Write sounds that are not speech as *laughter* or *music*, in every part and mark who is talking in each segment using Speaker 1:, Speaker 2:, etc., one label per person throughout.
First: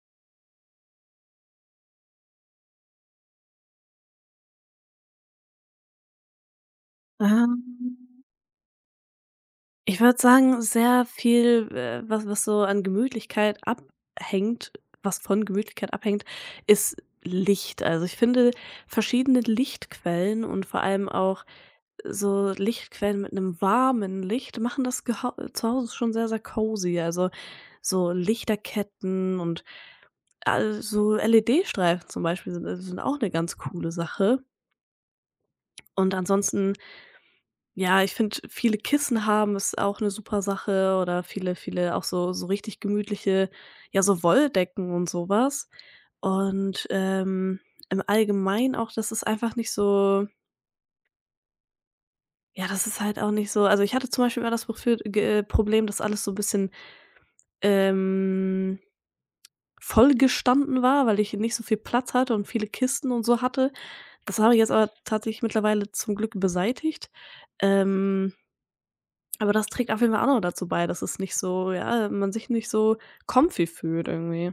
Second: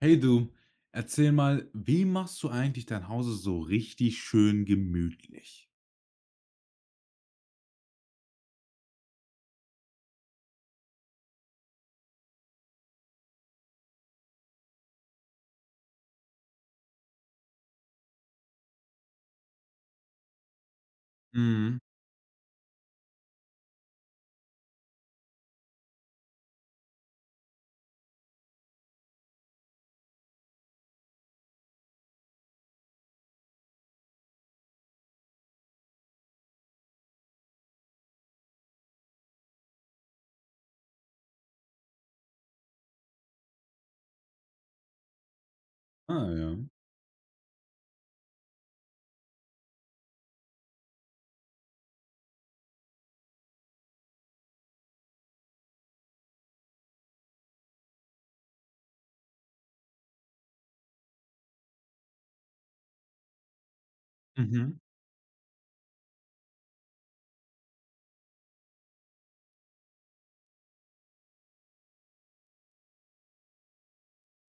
Speaker 1: Hey du, erzähl mal, wie machst du eigentlich dein Haus so richtig schön gemütlich?
Speaker 2: Ähm, ich würde sagen, sehr viel, was von Gemütlichkeit abhängt, ist Licht. Also, ich finde, verschiedene Lichtquellen und vor allem auch
Speaker 1: Mhm.
Speaker 2: so Lichtquellen mit einem warmen Licht machen das Geha zu Hause schon sehr, sehr cozy. Also, so Lichterketten und, so LED-Streifen zum Beispiel sind auch eine ganz coole Sache. Und ansonsten, ja, ich finde, viele Kissen haben ist auch eine super Sache oder viele auch so richtig gemütliche, ja, so Wolldecken und sowas.
Speaker 1: Ah ja.
Speaker 2: Und, im Allgemeinen auch, das ist einfach nicht so, ja, das ist halt auch nicht so, also, ich hatte zum Beispiel immer das Profil ge Problem, dass alles so 'n bisschen, ähm, vollgestanden war, weil ich nicht so viel Platz hatte und viele Kisten und so hatte. Das habe ich jetzt
Speaker 1: Mhm.
Speaker 2: aber tatsächlich mittlerweile zum Glück beseitigt. Ähm Aber das trägt auf jeden Fall auch noch dazu bei, dass es nicht so, ja, man sich nicht so comfy fühlt irgendwie.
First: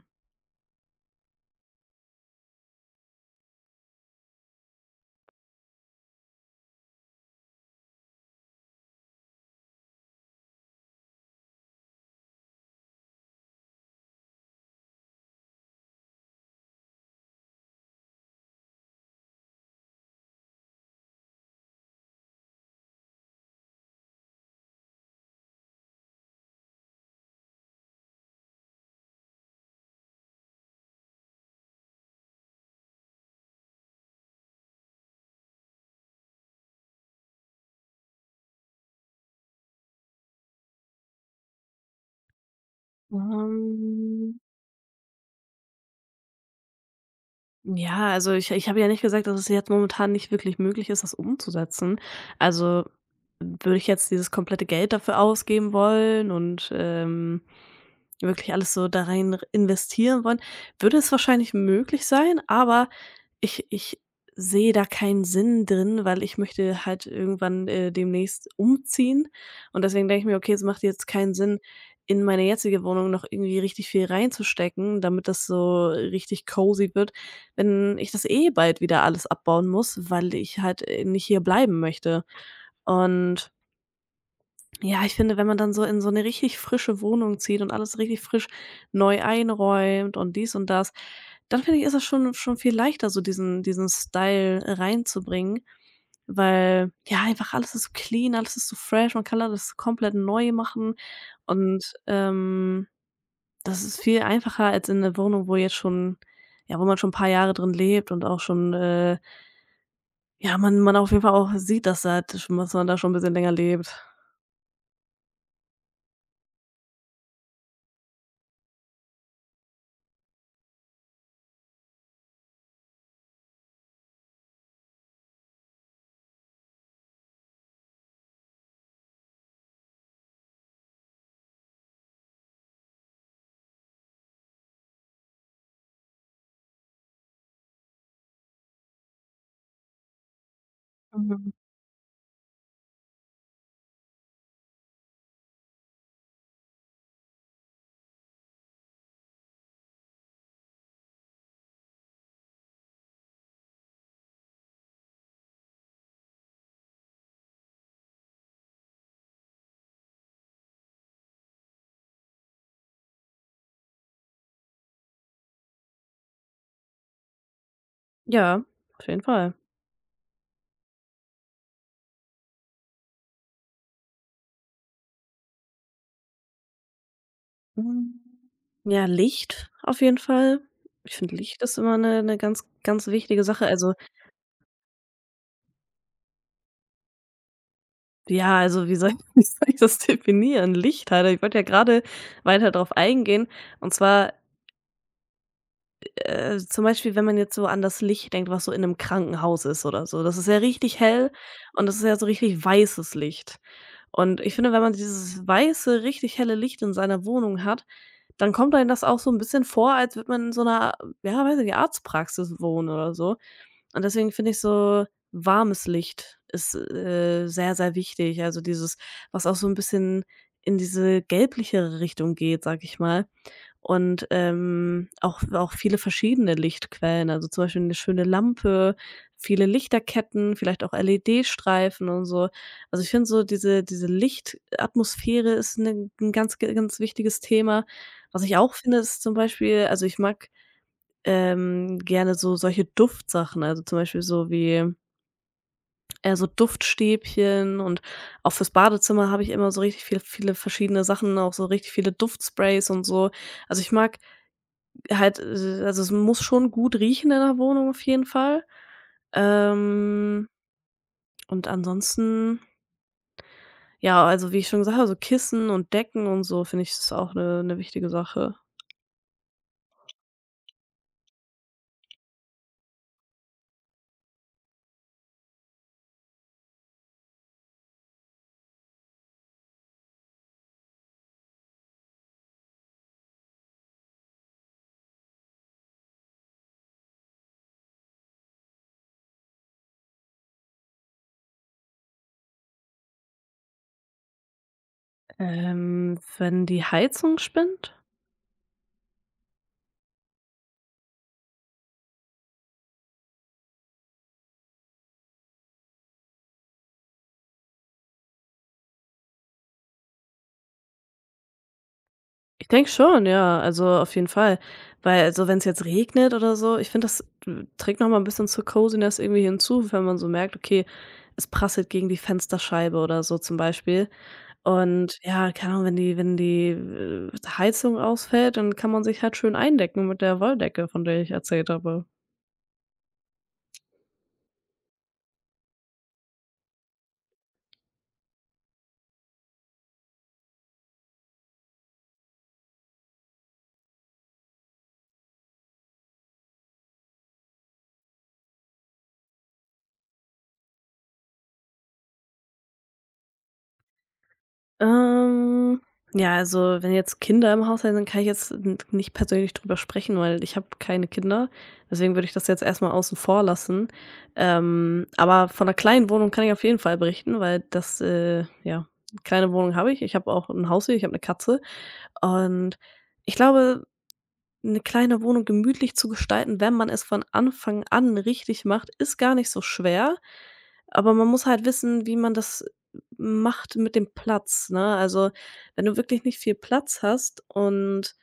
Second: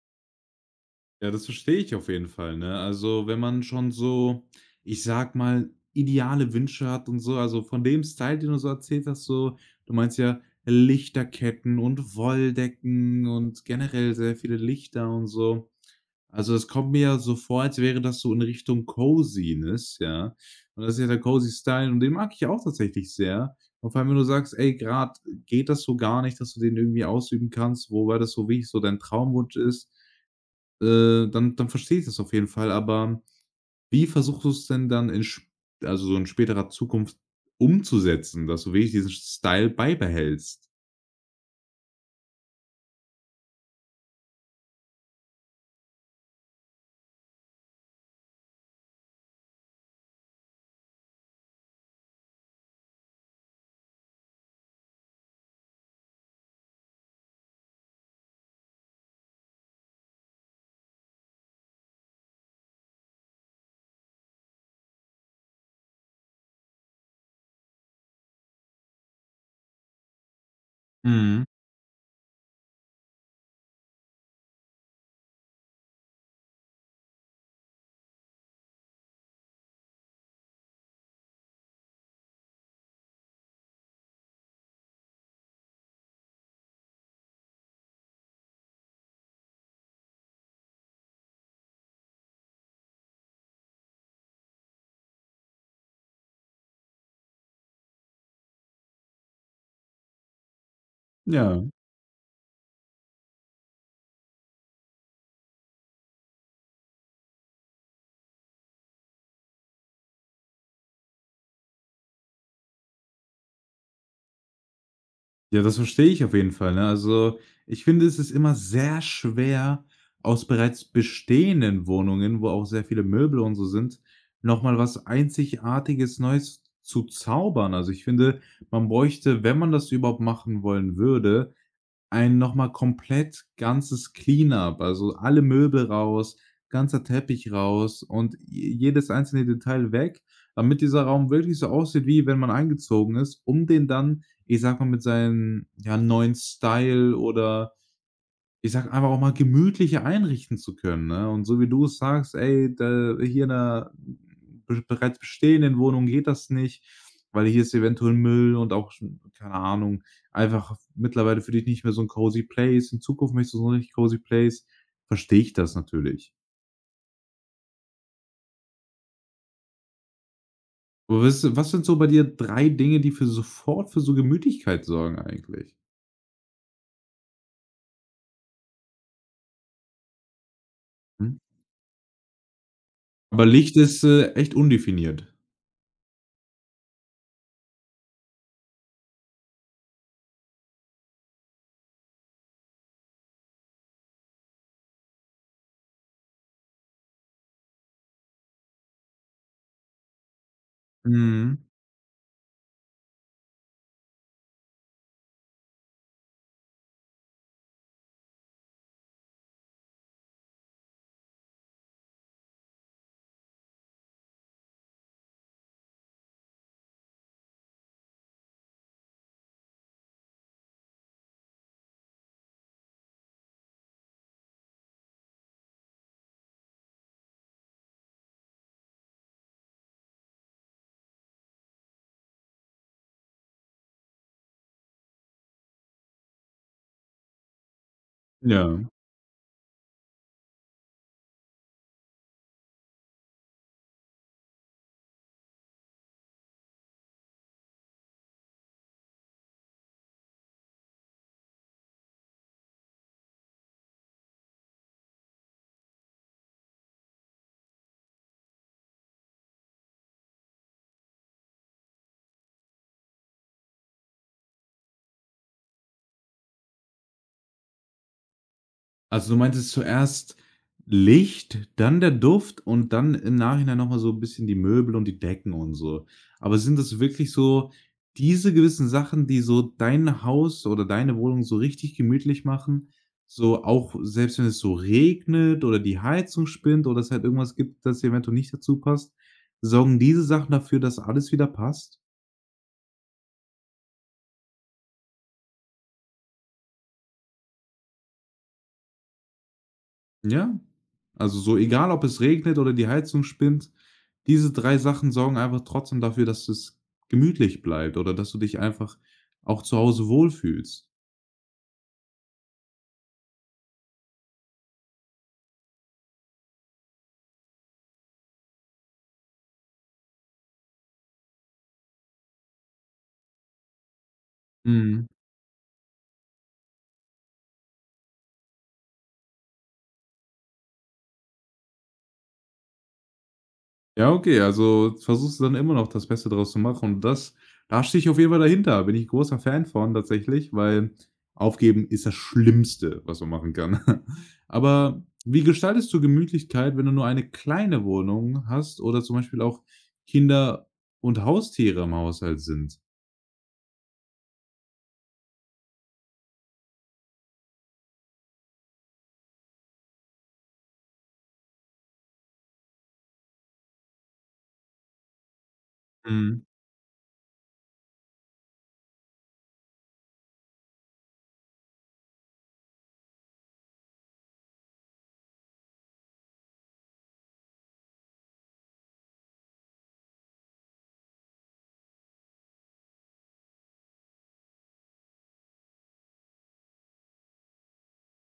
Speaker 1: Ja, das verstehe ich auf jeden Fall, ne? Also, wenn man schon so, ich sag mal, ideale Wünsche hat und so, also von dem Style, den du so erzählt hast, so, du meinst ja Lichterketten und Wolldecken und generell sehr viele Lichter und so. Also, es kommt mir ja so vor, als wäre das so in Richtung Coziness, ja? Und das ist ja der Cozy Style und den mag ich ja auch tatsächlich sehr. Und vor allem, wenn du sagst: „Ey, grad geht das so gar nicht, dass du den irgendwie ausüben kannst, wobei das so wirklich so dein Traumwunsch ist“, dann verstehe ich das auf jeden Fall. Aber wie versuchst du es denn dann in sp, also, so in späterer Zukunft umzusetzen, dass du wirklich diesen Style beibehältst?
Speaker 2: Mhm. Ja, also ich habe ja nicht gesagt, dass es jetzt momentan nicht wirklich möglich ist, das umzusetzen. Also, würde ich jetzt dieses komplette Geld dafür ausgeben wollen und, wirklich alles so da rein investieren wollen, würde es wahrscheinlich möglich sein, aber ich sehe da keinen Sinn drin, weil ich möchte halt irgendwann, demnächst umziehen. Und deswegen denke ich mir: „Okay, es macht jetzt keinen
Speaker 1: Mhm.
Speaker 2: Sinn, in meine jetzige Wohnung noch irgendwie richtig viel reinzustecken, damit das so richtig cozy wird.“ Wenn ich das eh bald wieder alles abbauen muss, weil ich halt, nicht hier bleiben möchte. Und ja, ich finde, wenn man dann so in so eine richtig frische Wohnung zieht und alles richtig frisch neu einräumt und dies und das, dann finde ich, ist das schon viel leichter, so diesen Style reinzubringen, weil, ja, einfach alles ist so clean, alles ist so fresh, man kann alles komplett neu machen,
Speaker 1: Ja.
Speaker 2: und das ist viel einfacher als in 'ner Wohnung, wo jetzt schon, ja, wo man schon 'n paar Jahre drin lebt und auch schon, ja, man auf jeden Fall auch sieht, dass man da schon 'n bisschen länger lebt.
Speaker 1: Ja, das verstehe ich auf jeden Fall, ne? Also, ich finde, es ist immer sehr schwer, aus bereits bestehenden Wohnungen, wo auch sehr viele Möbel und so sind, noch mal was Einzigartiges Neues zu zaubern. Also, ich finde, man bräuchte, wenn man das überhaupt machen wollen würde, ein nochmal komplett ganzes Cleanup, also alle Möbel raus, ganzer Teppich raus und je jedes einzelne Detail weg, damit dieser Raum
Speaker 2: Mhm.
Speaker 1: wirklich so aussieht, wie wenn man eingezogen ist, um den dann, ich sag mal, mit seinem, ja, neuen Style oder ich sag einfach auch mal gemütlicher einrichten zu können, ne? Und so wie du es sagst: „Ey, da hier in der be bereits bestehenden Wohnung geht das nicht, weil hier ist eventuell Müll und auch schon keine Ahnung, einfach mittlerweile für dich nicht mehr so ein cozy place. In Zukunft möchtest du so ein richtig cozy place." Verstehe ich das natürlich.
Speaker 2: Ja, auf jeden Fall.
Speaker 1: Aber was sind so bei dir 3 Dinge, die für sofort für so Gemütlichkeit sorgen eigentlich?
Speaker 2: Ja, Licht auf jeden Fall. Ich
Speaker 1: Hm?
Speaker 2: finde, Licht ist immer 'ne ganz, ganz wichtige
Speaker 1: Aber
Speaker 2: Sache.
Speaker 1: Licht
Speaker 2: Also,
Speaker 1: ist, echt undefiniert.
Speaker 2: ja, also, wie soll *laughs* wie soll ich das definieren? Licht halt. Ich wollte ja grade weiter drauf eingehen. Und zwar. Zum Beispiel, wenn man jetzt so an das Licht denkt, was so in einem Krankenhaus ist oder so. Das ist ja richtig hell
Speaker 1: Mhm.
Speaker 2: und das ist ja so richtig weißes Licht. Und ich finde, wenn man dieses weiße, richtig helle Licht in seiner Wohnung hat, dann kommt einem das auch so ein bisschen vor, als würde man in so einer, ja, weiß ich nicht, Arztpraxis wohnen oder so. Und deswegen finde ich, so warmes Licht ist, sehr, sehr wichtig. Also, dieses, was auch so ein bisschen in diese gelblichere Richtung geht, sage ich mal. Und, auch viele verschiedene Lichtquellen, also, zum Beispiel eine schöne Lampe, viele Lichterketten, vielleicht auch LED-Streifen und so. Also, ich finde, so diese Lichtatmosphäre ist 'n ganz, ganz wichtiges Thema. Was ich
Speaker 1: Ja.
Speaker 2: auch finde, ist zum Beispiel, also, ich mag, gerne so solche Duftsachen, also, zum Beispiel so wie, so Duftstäbchen. Und auch fürs Badezimmer habe ich immer so richtig viele verschiedene Sachen, auch so richtig viele Duftsprays und so. Also, ich mag halt, also, es muss schon gut riechen in der Wohnung auf jeden Fall. Ähm, und ansonsten, ja, also, wie ich schon gesagt habe, so Kissen und Decken und so finde ich, ist auch eine wichtige Sache.
Speaker 1: Also, du meintest zuerst Licht, dann der Duft und dann im Nachhinein noch mal so ein bisschen die Möbel und die Decken und so. Aber sind das wirklich so diese gewissen Sachen, die so dein Haus oder deine Wohnung so richtig gemütlich machen? So auch selbst wenn es so regnet oder die Heizung spinnt oder es halt irgendwas gibt, das eventuell nicht dazu passt, sorgen diese Sachen dafür, dass alles wieder passt?
Speaker 2: Wenn die Heizung spinnt?
Speaker 1: Ja, also so egal, ob es regnet oder die Heizung spinnt, diese 3 Sachen sorgen einfach trotzdem dafür, dass es gemütlich bleibt oder dass du dich einfach auch zu Hause wohlfühlst.
Speaker 2: Ich denke schon, ja, also, auf jeden Fall. Weil, also, wenn es jetzt regnet oder so, ich finde, das d trägt noch mal 'n bisschen zur Coziness irgendwie hinzu, wenn man so merkt, okay, es prasselt gegen die Fensterscheibe oder so zum Beispiel.
Speaker 1: Mhm.
Speaker 2: Und ja, keine Ahnung, wenn die Heizung ausfällt, dann kann man sich halt schön eindecken mit der Wolldecke, von der ich erzählt habe.
Speaker 1: Ja, okay, also versuchst du dann immer noch das Beste draus zu machen und das, da stehe ich auf jeden Fall dahinter. Bin ich großer Fan von tatsächlich, weil aufgeben ist das Schlimmste, was man machen kann. *laughs* Aber wie gestaltest du Gemütlichkeit, wenn du nur eine kleine Wohnung hast oder zum Beispiel auch Kinder und Haustiere im Haushalt sind?
Speaker 2: Ähm, ja, also, wenn jetzt Kinder im Haushalt sind, kann ich jetzt n nicht persönlich drüber sprechen, weil ich habe keine Kinder. Deswegen würde ich das jetzt erstmal außen vor lassen. Aber von 'ner kleinen Wohnung
Speaker 1: Mhm.
Speaker 2: kann ich auf jeden Fall berichten, weil ja, eine kleine Wohnung habe ich. Ich habe auch ein Haustier, ich habe eine Katze und ich glaube, eine kleine Wohnung gemütlich zu gestalten, wenn man es von Anfang an richtig macht, ist gar nicht so schwer, aber man muss halt wissen, wie man das macht mit dem Platz, ne? Also, wenn du wirklich nicht viel Platz hast und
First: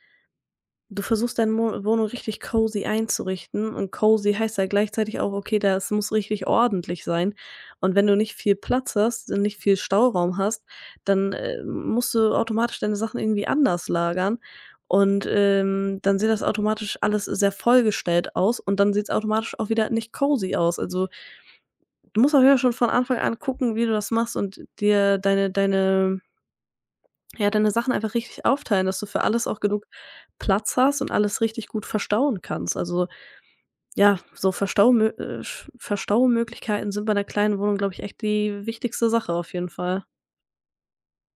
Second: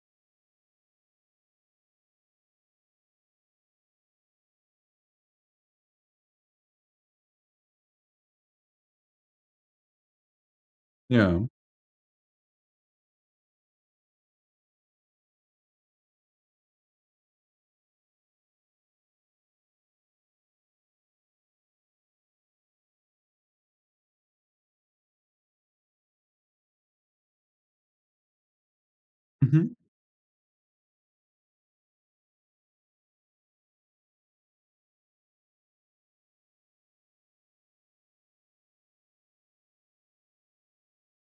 Speaker 2: du versuchst, deine Mo Wohnung richtig cozy einzurichten, und cozy heißt ja gleichzeitig auch, okay, das muss richtig ordentlich sein. Und wenn du nicht viel Platz hast, nicht viel Stauraum hast, dann,
Speaker 1: Ja.
Speaker 2: musst du automatisch deine Sachen irgendwie anders lagern und, dann sieht das automatisch alles sehr vollgestellt aus und dann sieht es automatisch auch wieder nicht cozy aus. Also, du musst auf ja, schon von Anfang an gucken, wie du das machst, und dir deine Sachen einfach richtig aufteilen, dass du für alles auch
Speaker 1: Mhm.
Speaker 2: genug Platz hast und alles richtig gut verstauen kannst. Also, ja, so Verstaumöglichkeiten sind bei 'ner kleinen Wohnung, glaube ich, echt die wichtigste Sache auf jeden Fall.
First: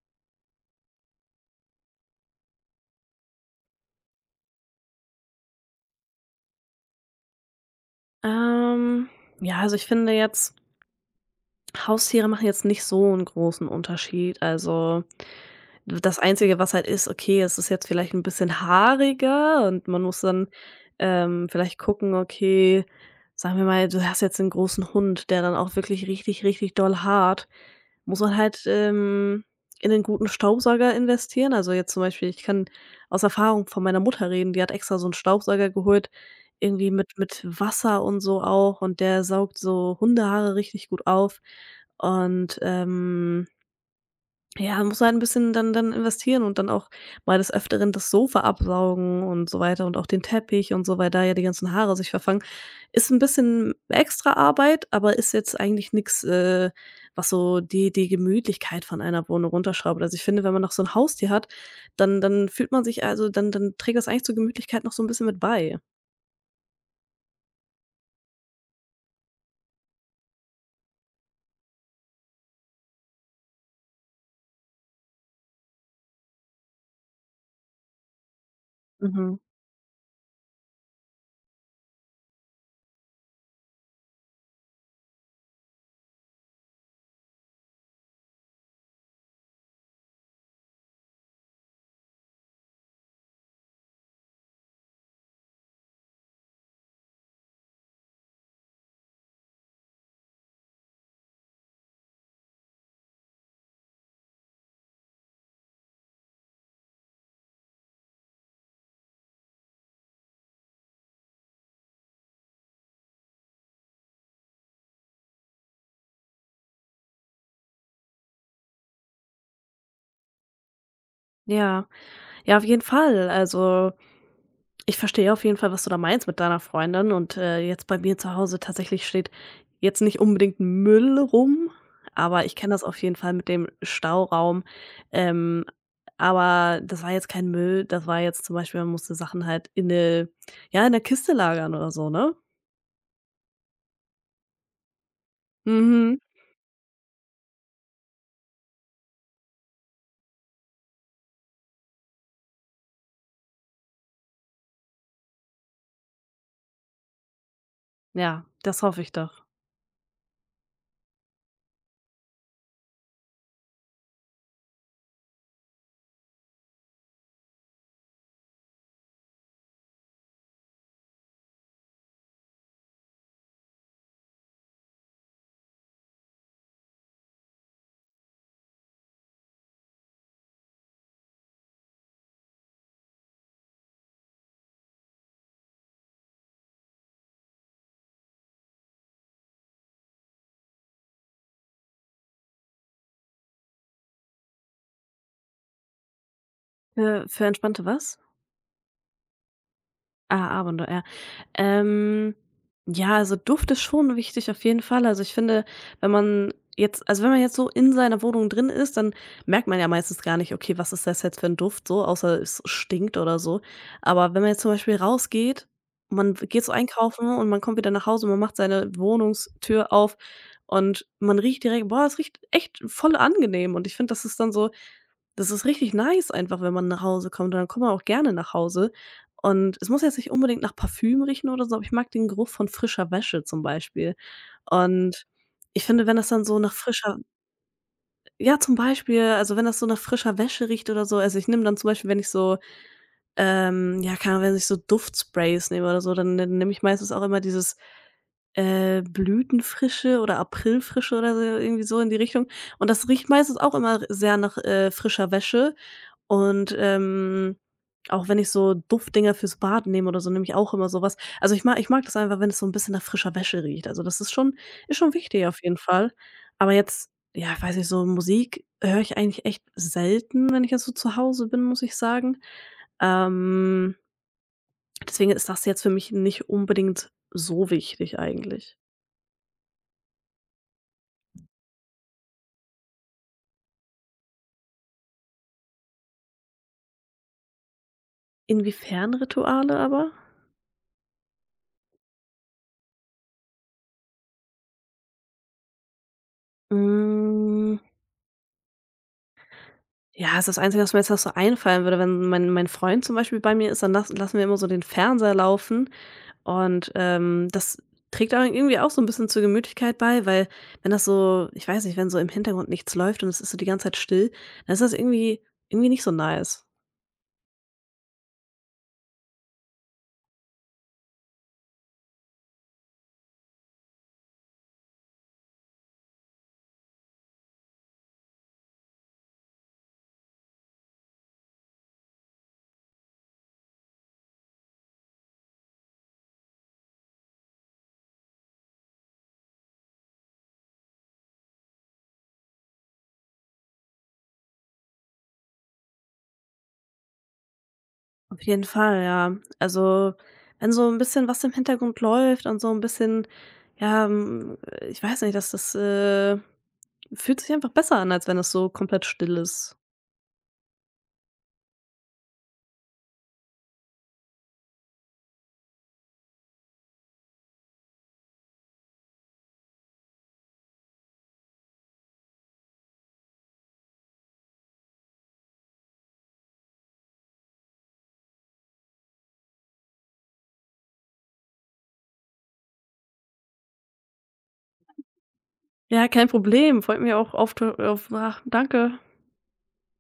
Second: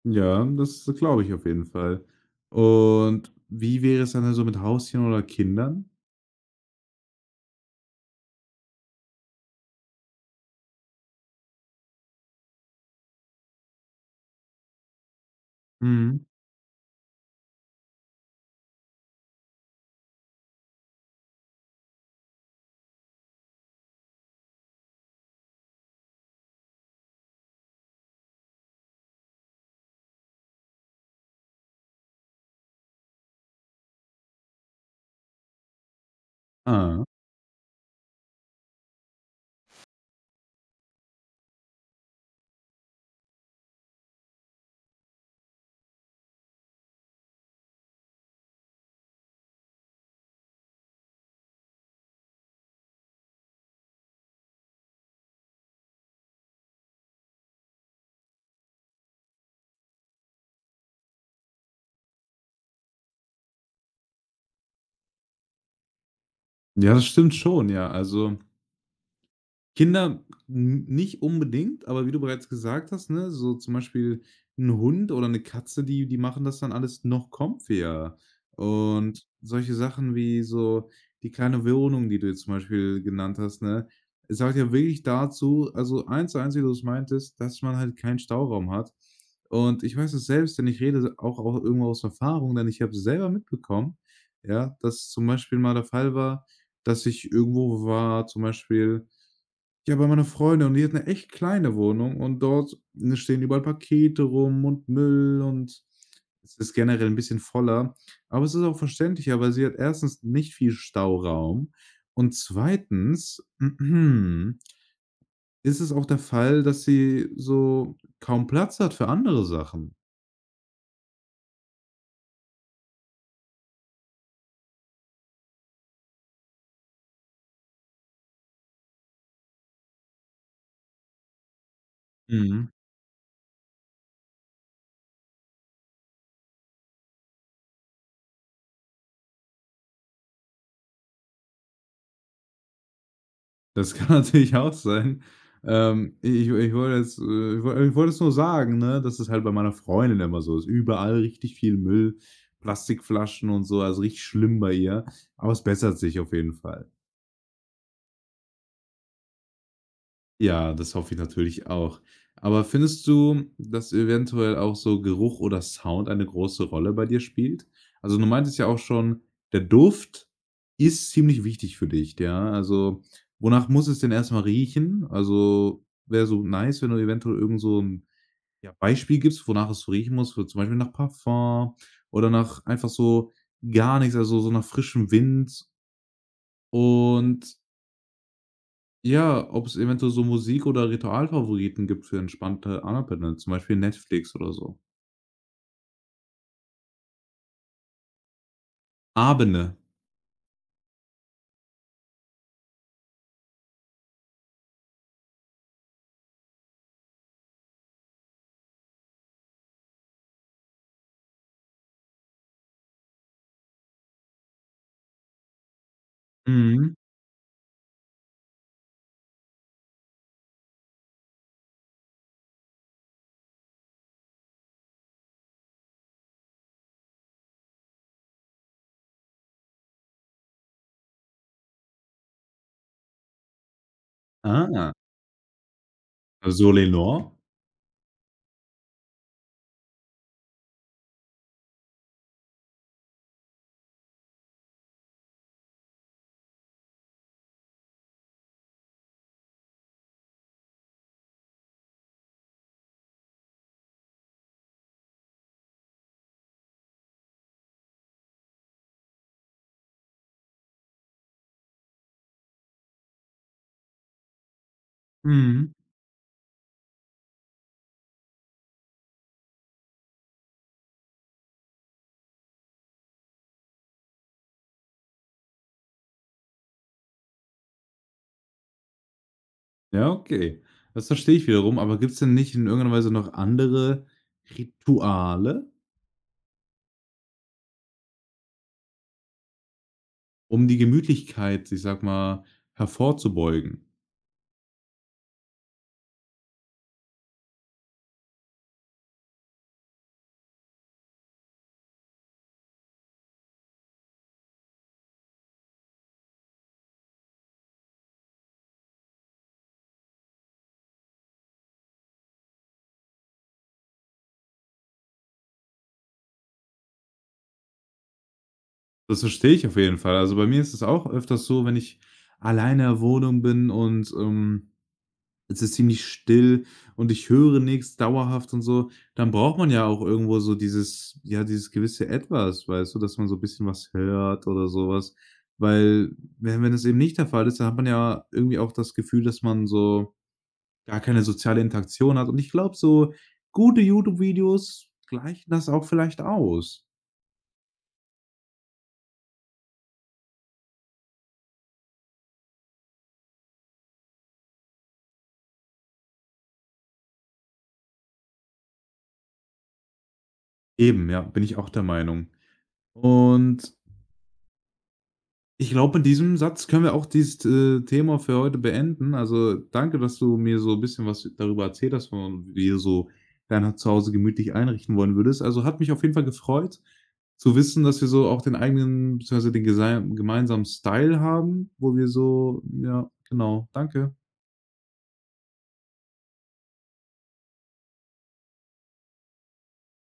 Speaker 1: Ja, das glaube ich auf jeden Fall. Und wie wäre es dann so mit Haustieren oder Kindern?
Speaker 2: Ähm, ja, also, ich finde jetzt, Haustiere machen jetzt nicht so einen großen Unterschied. Also, das
Speaker 1: Mhm.
Speaker 2: Einzige, was halt ist, okay, es ist jetzt vielleicht ein bisschen haariger und man muss dann, vielleicht gucken, okay, sagen wir mal, du hast jetzt einen großen Hund, der dann auch wirklich richtig, richtig doll hart, muss man halt, in einen guten Staubsauger investieren. Also, jetzt zum Beispiel, ich kann aus Erfahrung von meiner Mutter reden, die hat extra so einen Staubsauger geholt, irgendwie
Speaker 1: Ah.
Speaker 2: mit Wasser und so auch, und der saugt so Hundehaare richtig gut auf, und ja, muss halt ein bisschen dann investieren und dann auch mal des Öfteren das Sofa absaugen und so weiter und auch den Teppich und so, weil da ja die ganzen Haare sich verfangen. Ist ein bisschen extra Arbeit, aber ist jetzt eigentlich nix, was so die Gemütlichkeit von einer Wohnung runterschraubt. Also, ich finde, wenn man noch so ein Haustier hat, dann fühlt man sich, also, dann trägt das eigentlich zur Gemütlichkeit noch so ein bisschen mit bei.
Speaker 1: Ja, das stimmt schon, ja. Also Kinder n nicht unbedingt, aber wie du bereits gesagt hast, ne, so zum Beispiel ein Hund oder eine Katze, die machen das dann alles noch comfyer. Und
Speaker 2: Mhm.
Speaker 1: solche Sachen wie so die kleine Wohnung, die du jetzt zum Beispiel genannt hast, ne, es sagt ja wirklich dazu, also, eins zu eins, wie du es meintest, dass man halt keinen Stauraum hat. Und ich weiß es selbst, denn ich rede auch irgendwo aus Erfahrung, denn ich habe selber mitbekommen, ja, dass zum Beispiel mal der Fall war, dass ich irgendwo war, zum Beispiel ja, bei meiner Freundin und die hat eine echt kleine Wohnung und dort, ne, stehen überall Pakete rum und Müll und es ist generell ein bisschen voller. Aber es ist auch verständlicher, weil sie hat erstens nicht viel Stauraum und zweitens *clears throat* ist es auch der Fall, dass sie so kaum Platz hat für andere Sachen.
Speaker 2: Ja. Ja, auf jeden Fall. Also, ich verstehe auf jeden Fall, was du da meinst mit deiner Freundin, und, jetzt bei mir zu Hause tatsächlich steht jetzt nicht unbedingt Müll rum, aber ich
Speaker 1: Mhm.
Speaker 2: kenne das auf jeden Fall mit dem Stauraum. Ähm, aber das war jetzt kein Müll, das war jetzt zum Beispiel, man musste Sachen halt in 'ne ja, in der Kiste lagern oder so, ne?
Speaker 1: Das kann *laughs* natürlich auch sein. Ähm,
Speaker 2: Mhm.
Speaker 1: ich ich wollte jetzt ich wollte es nur sagen, ne, dass es halt bei meiner Freundin immer so ist. Überall richtig viel Müll, Plastikflaschen und so, also richtig schlimm bei ihr, aber es bessert sich auf jeden Fall.
Speaker 2: Ja, das hoffe ich doch.
Speaker 1: Ja, das hoffe ich natürlich auch. Aber findest du, dass eventuell auch so Geruch oder Sound eine große Rolle bei dir spielt? Also, du meintest ja auch schon, der Duft ist ziemlich wichtig für dich, ja? Also, wonach muss es denn erst mal riechen? Also, wäre so nice, wenn du eventuell irgend so 'n, ja, Beispiel gibst, wonach es so riechen muss, so zum Beispiel nach Parfum oder nach einfach so gar nichts, also so nach frischem Wind und ja, ob es eventuell so Musik oder Ritualfavoriten gibt für entspannte Abende, zum Beispiel Netflix oder so.
Speaker 2: Für entspannte was?
Speaker 1: Abende.
Speaker 2: Ah, Abenteuer, ja. Ähm, ja, also, Duft ist schon wichtig auf jeden Fall. Also, ich finde, wenn man jetzt so in seiner Wohnung drin ist, dann merkt man ja meistens gar nicht: „Okay, was ist das jetzt für ein Duft?“ So, außer es stinkt oder so. Aber wenn man jetzt zum Beispiel rausgeht, man geht so
Speaker 1: Mhm.
Speaker 2: einkaufen und man kommt wieder nach Hause und man macht seine Wohnungstür auf und man riecht direkt: „Boah, es riecht echt voll angenehm.“ Und ich finde, das ist richtig nice einfach, wenn man nach Hause kommt und dann kommt man auch gerne nach Hause. Und es muss jetzt nicht unbedingt nach Parfüm riechen oder so, aber ich mag den Geruch von frischer Wäsche zum Beispiel.
Speaker 1: Ah,
Speaker 2: Und ich finde, wenn das dann so nach frischer
Speaker 1: Solenor?
Speaker 2: ja, zum Beispiel, also, wenn das so nach frischer Wäsche riecht oder so, also, ich nehme dann zum Beispiel, wenn ich so, ja, keine Ahnung, wenn ich so Duftsprays nehme oder so, dann nehme ich meistens auch immer dieses Blütenfrische oder Aprilfrische oder so, irgendwie so in die Richtung. Und das riecht meistens auch immer sehr nach, frischer Wäsche. Und, auch wenn ich so Duftdinger fürs Bad nehme oder so, nehme ich auch immer sowas. Also, ich mag das einfach, wenn es so ein bisschen nach frischer Wäsche riecht. Also, das ist schon wichtig auf
Speaker 1: Mhm.
Speaker 2: jeden Fall. Aber jetzt, ja, ich weiß nicht, so Musik höre ich eigentlich echt selten, wenn ich jetzt so zu Hause bin, muss ich sagen. Ähm, Deswegen ist das jetzt für mich nicht unbedingt so wichtig eigentlich.
Speaker 1: Ja, okay. Das verstehe ich wiederum, aber gibt es denn nicht in irgendeiner Weise noch andere Rituale,
Speaker 2: Inwiefern Rituale aber?
Speaker 1: um die Gemütlichkeit, ich sag mal, hervorzubeugen?
Speaker 2: Hm, ja, es ist das Einzige, was mir jetzt noch so einfallen würde, wenn mein Freund zum Beispiel bei mir ist, dann lassen wir immer so den Fernseher laufen, und, das trägt aber irgendwie auch so ein bisschen zur Gemütlichkeit bei, weil, wenn das so ich weiß nicht, wenn so im Hintergrund nichts läuft und es ist so die ganze Zeit still, dann ist das irgendwie irgendwie nicht so nice.
Speaker 1: Das verstehe ich auf jeden Fall. Also, bei mir ist es auch öfters so, wenn ich alleine in der Wohnung bin und. Es ist ziemlich still und ich höre nichts dauerhaft und so. Dann braucht man ja auch irgendwo so dieses, ja, dieses gewisse Etwas, weißt du, dass man so ein bisschen was hört oder sowas. Weil, wenn es eben nicht der Fall ist, dann hat man ja irgendwie auch das Gefühl, dass man so gar keine soziale Interaktion hat. Und ich glaube, so gute YouTube-Videos gleichen das auch vielleicht aus.
Speaker 2: Auf jeden Fall, ja. Also, wenn so ein bisschen was im Hintergrund läuft und so ein bisschen, ja, ich weiß nicht, fühlt sich einfach besser an, als wenn es so komplett still ist.
Speaker 1: Eben, ja, bin ich auch der Meinung. Und ich glaube, mit diesem Satz können wir auch dieses, Thema für heute beenden. Also, danke, dass du mir so ein bisschen was darüber erzählt hast, von wie du so dein Zuhause gemütlich einrichten wollen würdest. Also, hat mich auf jeden Fall gefreut zu wissen, dass wir so auch den eigenen beziehungsweise den gesei gemeinsamen Style haben, wo wir so, ja, genau. Danke.
Speaker 2: Ja, kein Problem. Freut mich auch auf ach, danke.